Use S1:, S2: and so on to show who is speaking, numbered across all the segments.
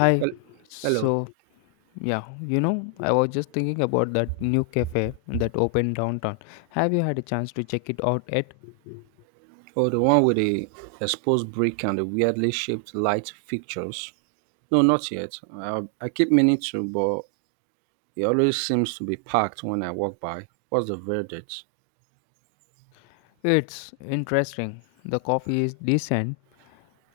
S1: Hi.
S2: Hel- Hello.
S1: So, I was just thinking about that new cafe that opened downtown. Have you had a chance to check it out yet?
S2: Oh, the one with the exposed brick and the weirdly shaped light fixtures. No, not yet. I keep meaning to, but it always seems to be packed when I walk by. What's the verdict?
S1: It's interesting. The coffee is decent,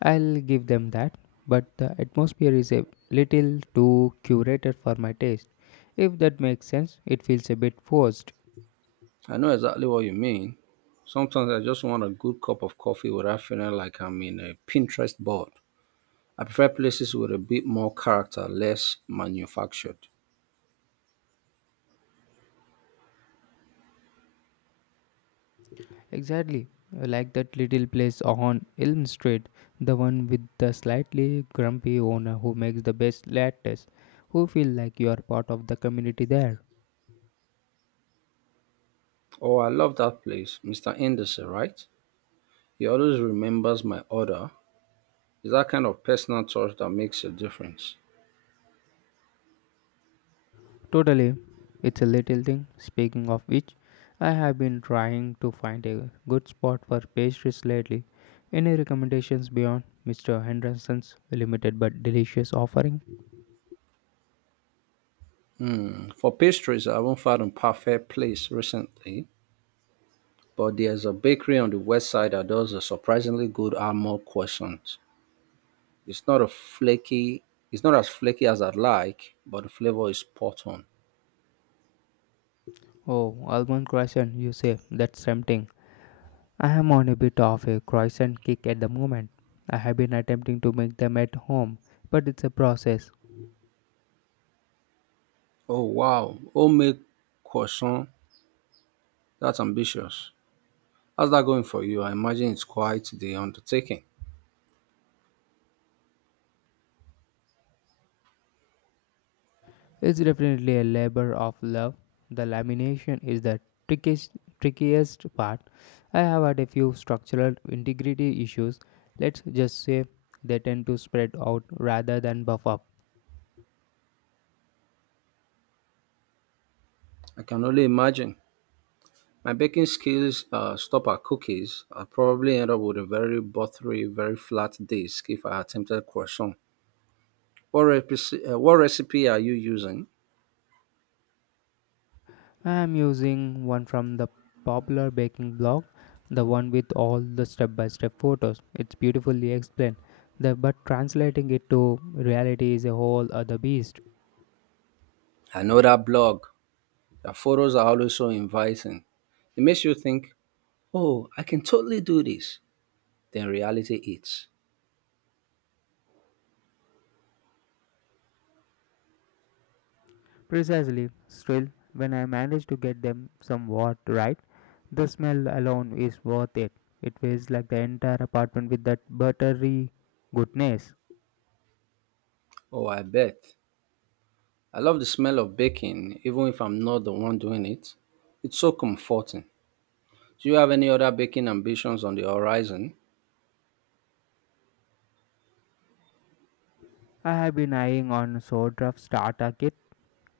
S1: I'll give them that, but the atmosphere is a little too curated for my taste. If that makes sense, it feels a bit forced.
S2: I know exactly what you mean. Sometimes I just want a good cup of coffee without feeling like I'm in a Pinterest board. I prefer places with a bit more character, less manufactured.
S1: Exactly, like that little place on Elm Street, the one with the slightly grumpy owner who makes the best lattes, who feel like you are part of the community there.
S2: Oh, I love that place, Mr. Indesi, right? He always remembers my order. It's that kind of personal touch that makes a difference.
S1: Totally, it's a little thing. Speaking of which, I have been trying to find a good spot for pastries lately. Any recommendations beyond Mr. Henderson's limited but delicious offering?
S2: Mm. For pastries, I haven't found a perfect place recently, but there's a bakery on the west side that does a surprisingly good almond croissant. It's not a flaky, it's not as flaky as I'd like, but the flavor is spot on.
S1: Oh, almond croissant, you say? That's tempting. I am on a bit of a croissant kick at the moment. I have been attempting to make them at home, but it's a process.
S2: Oh wow, homemade croissant, that's ambitious. How's that going for you? I imagine it's quite the undertaking.
S1: It's definitely a labor of love. The lamination is the trickiest, trickiest part. I have had a few structural integrity issues. Let's just say they tend to spread out rather than buff up.
S2: I can only imagine. My baking skills stop at cookies. I probably end up with a very buttery, very flat dish if I attempted croissant. What recipe are you using?
S1: I'm using one from the popular baking blog, the one with all the step by step photos. It's beautifully explained, but translating it to reality is a whole other beast.
S2: I know that blog. The photos are always so inviting. It makes you think, oh, I can totally do this. Then reality hits.
S1: Precisely, still, when I manage to get them somewhat right, the smell alone is worth it. It feels like the entire apartment with that buttery goodness.
S2: Oh, I bet. I love the smell of baking, even if I'm not the one doing it. It's so comforting. Do you have any other baking ambitions on the horizon?
S1: I have been eyeing on Sodrof's starter kit.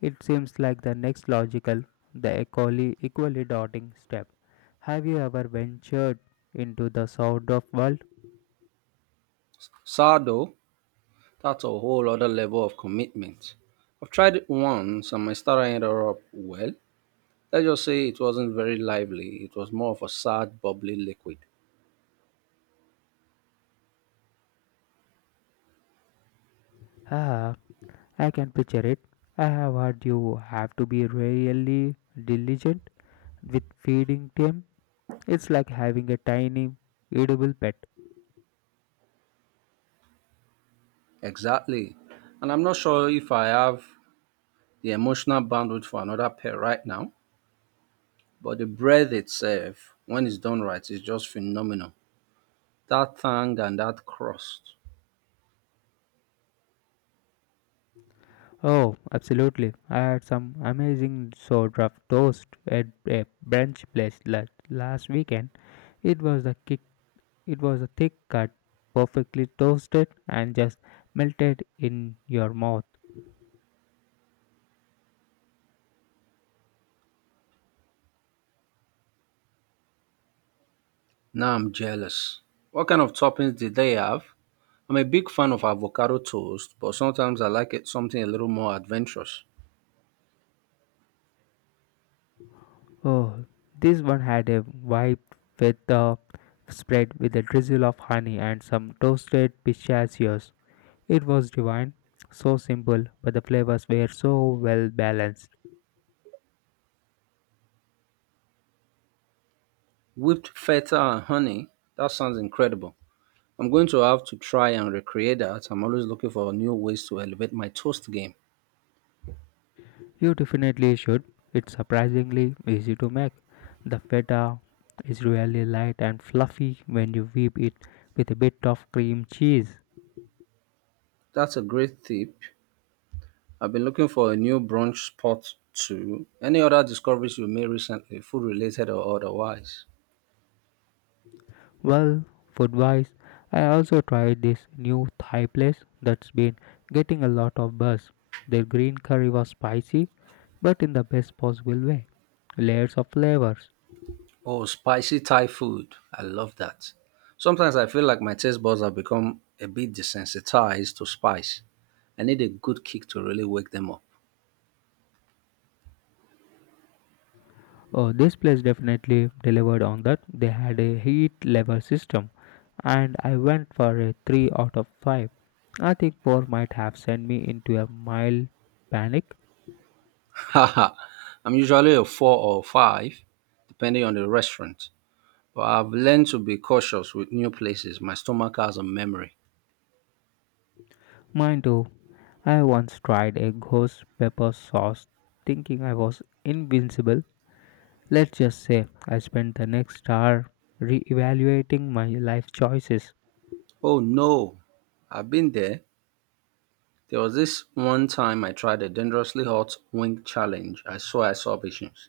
S1: It seems like the next logical, the equally daunting step. Have you ever ventured into the sound of world?
S2: Sourdough? That's a whole other level of commitment. I've tried it once and my starter ended up well. Let's just say it wasn't very lively, it was more of a sad, bubbly liquid.
S1: Ah, I can picture it. I have heard you have to be really diligent with feeding them. It's like having a tiny edible pet.
S2: Exactly. And I'm not sure if I have the emotional bandwidth for another pair right now, but the breath itself, when it's done right, is just phenomenal. That tang and that crust.
S1: Oh, absolutely. I had some amazing sort of toast at a brunch place last weekend. It was the kick. It was a thick cut, perfectly toasted and just melted in your mouth.
S2: Now I'm jealous. What kind of toppings did they have? I'm a big fan of avocado toast, but sometimes I like it something a little more adventurous.
S1: Oh, this one had a vibe with the spread with a drizzle of honey and some toasted pistachios. It was divine, so simple, but the flavors were so well balanced.
S2: Whipped feta and honey? That sounds incredible. I'm going to have to try and recreate that. I'm always looking for new ways to elevate my toast game.
S1: You definitely should. It's surprisingly easy to make. The feta is really light and fluffy when you whip it with a bit of cream cheese.
S2: That's a great tip. I've been looking for a new brunch spot too. Any other discoveries you made recently, food related or otherwise?
S1: Well, food wise, I also tried this new Thai place that's been getting a lot of buzz. Their green curry was spicy, but in the best possible way. Layers of flavors.
S2: Oh, spicy Thai food. I love that. Sometimes I feel like my taste buds have become a bit desensitized to spice. I need a good kick to really wake them up.
S1: Oh, this place definitely delivered on that. They had a heat level system, and I went for a 3 out of 5. I think 4 might have sent me into a mild panic.
S2: Haha, I'm usually a four or five, depending on the restaurant. But I've learned to be cautious with new places. My stomach has a memory.
S1: Mind you, I once tried a ghost pepper sauce thinking I was invincible. Let's just say I spent the next hour re-evaluating my life choices.
S2: Oh no, I've been there. There was this one time I tried a dangerously hot wing challenge. I saw visions.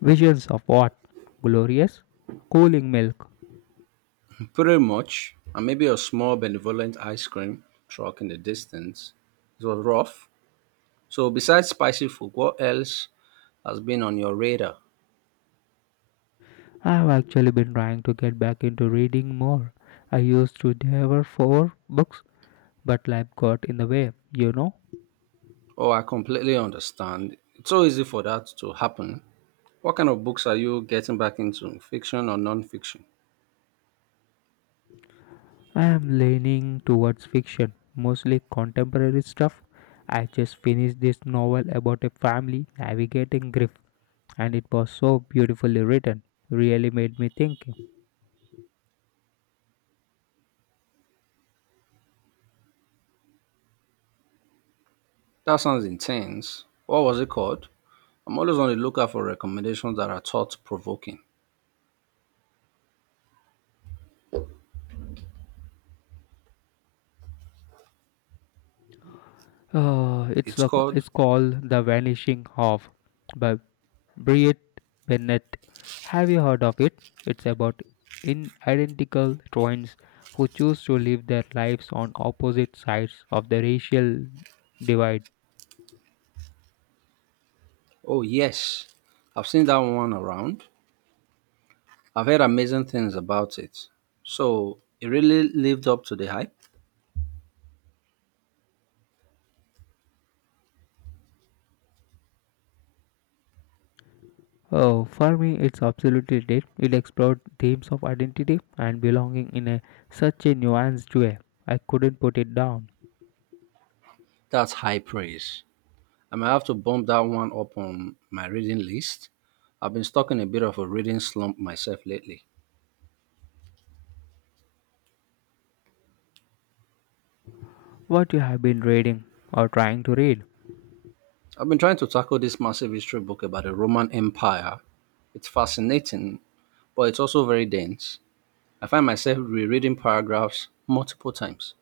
S1: Visions of what? Glorious? Cooling milk.
S2: Pretty much, and maybe a small benevolent ice cream truck in the distance. It was rough. So, besides spicy food, what else has been on your radar?
S1: I've actually been trying to get back into reading more. I used to devour four books, but life got in the way.
S2: Oh, I completely understand. It's so easy for that to happen. What kind of books are you getting back into, fiction or non-fiction?
S1: I am leaning towards fiction, mostly contemporary stuff. I just finished this novel about a family navigating grief, and it was so beautifully written. Really made me think.
S2: That sounds intense. What was it called? I'm always on the lookout for recommendations that are thought-provoking. It's called,
S1: It's called The Vanishing Half by Briett Bennett. Have you heard of it? It's about inidentical twins who choose to live their lives on opposite sides of the racial divide.
S2: oh yes, I've seen that one around. I've heard amazing things about it. So it really lived up to the hype.
S1: Oh, for me, it's absolutely did. It explored themes of identity and belonging in a such a nuanced way. I couldn't put it down.
S2: That's high praise. I might have to bump that one up on my reading list. I've been stuck in a bit of a reading slump myself lately.
S1: What you have been reading or trying to read?
S2: I've been trying to tackle this massive history book about the Roman Empire. It's fascinating, but it's also very dense. I find myself rereading paragraphs multiple times.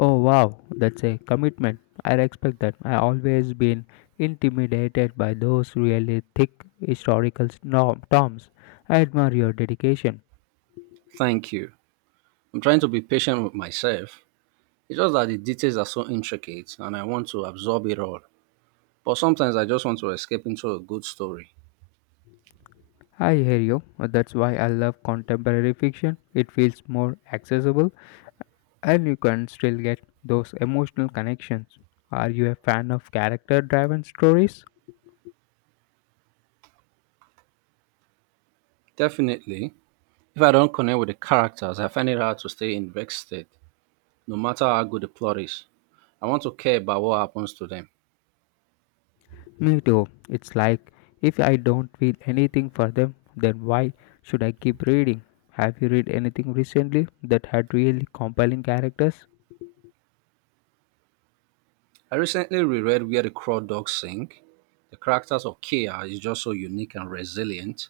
S1: Oh wow, that's a commitment. I respect that. I always been intimidated by those really thick historical terms. I admire your dedication.
S2: Thank you. I'm trying to be patient with myself. It's just that the details are so intricate and I want to absorb it all. But sometimes I just want to escape into a good story.
S1: I hear you. That's why I love contemporary fiction. It feels more accessible and you can still get those emotional connections. Are you a fan of character driven stories?
S2: Definitely, if I don't connect with the characters, I find it hard to stay invested, no matter how good the plot is. I want to care about what happens to them.
S1: Me too. It's like if I don't feel anything for them, then why should I keep reading? Have you read anything recently that had really compelling characters?
S2: I recently reread Where the Craw Dogs Sing. The characters of Kia is just so unique and resilient.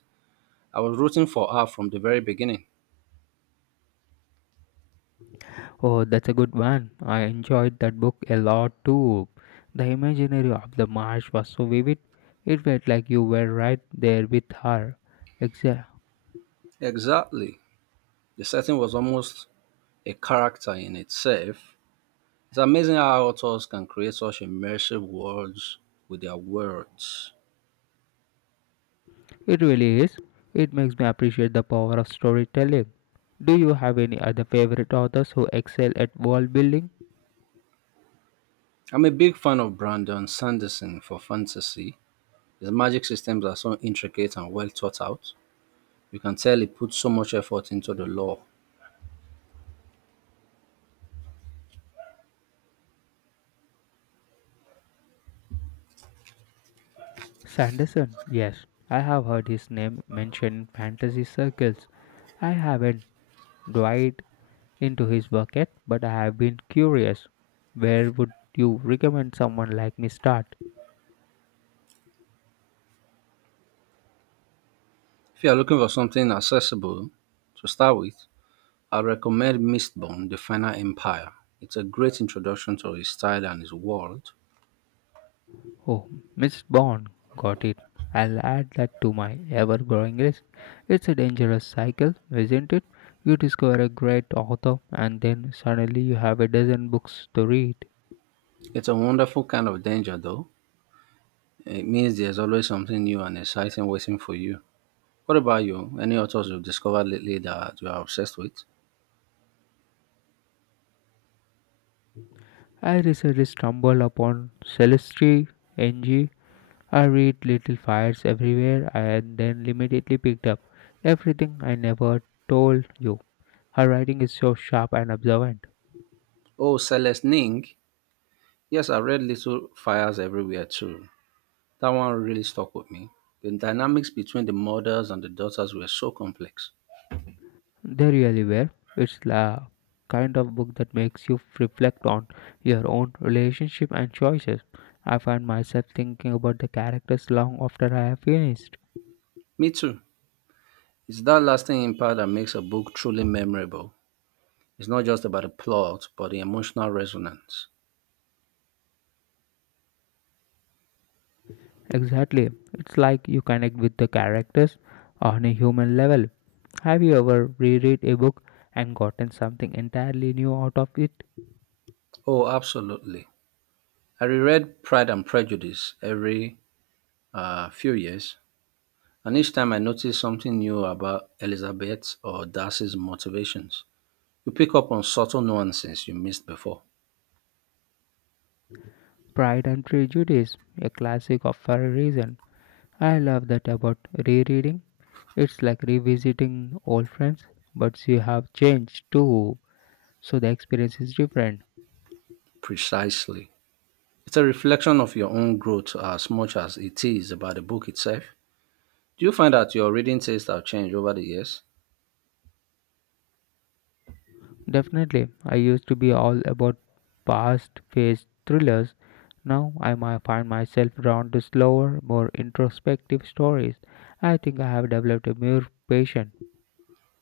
S2: I was rooting for her from the very beginning.
S1: Oh, that's a good one. I enjoyed that book a lot too. The imaginary of the marsh was so vivid. It felt like you were right there with her. Exa-
S2: Exactly. The setting was almost a character in itself. It's amazing how authors can create such immersive worlds with their words.
S1: It really is. It makes me appreciate the power of storytelling. Do you have any other favorite authors who excel at world building?
S2: I'm a big fan of Brandon Sanderson for fantasy. His magic systems are so intricate and well thought out. You can tell he put so much effort into the lore.
S1: Sanderson, yes, I have heard his name mentioned in fantasy circles. I haven't dived into his work yet, but I have been curious. Where would you recommend someone like me start?
S2: If you are looking for something accessible to start with, I recommend Mistborn: The Final Empire. It's a great introduction to his style and his world.
S1: Oh, Miss Bond, got it. I'll add that to my ever growing list. It's a dangerous cycle, isn't it? You discover a great author, and then suddenly you have a dozen books to read.
S2: It's a wonderful kind of danger, though. It means there's always something new and exciting waiting for you. What about you? Any authors you've discovered lately that you are obsessed with?
S1: I recently stumbled upon Celestine Ng. I read Little Fires Everywhere and then immediately picked up Everything I Never Told You. Her writing is so sharp and observant.
S2: Oh, Celeste Ning. Yes, I read Little Fires Everywhere too. That one really stuck with me. The dynamics between the mothers and the daughters were so complex.
S1: They really were. It's the kind of book that makes you reflect on your own relationship and choices. I find myself thinking about the characters long after I have finished.
S2: Me too. It's that lasting impact that makes a book truly memorable. It's not just about the plot, but the emotional resonance.
S1: Exactly. It's like you connect with the characters on a human level. Have you ever reread a book and gotten something entirely new out of it?
S2: Oh, absolutely. I reread Pride and Prejudice every few years, and each time I notice something new about Elizabeth or Darcy's motivations. You pick up on subtle nuances you missed before.
S1: Pride and Prejudice, a classic of for a reason. I love that about rereading. It's like revisiting old friends, but you have changed too, so the experience is different.
S2: Precisely. It's a reflection of your own growth as much as it is about the book itself. Do you find that your reading tastes have changed over the years?
S1: Definitely, I used to be all about past phase thrillers. Now I might find myself drawn to slower, more introspective stories. I think I have developed a more patient.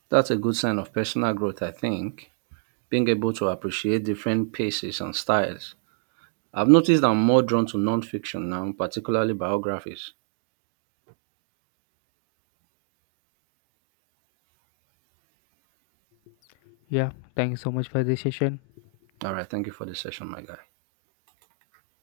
S2: That's a good sign of personal growth, I think, being able to appreciate different paces and styles. I've noticed I'm more drawn to nonfiction now, particularly biographies.
S1: Yeah, thanks so much for this session.
S2: All right. Thank you for the session, my guy.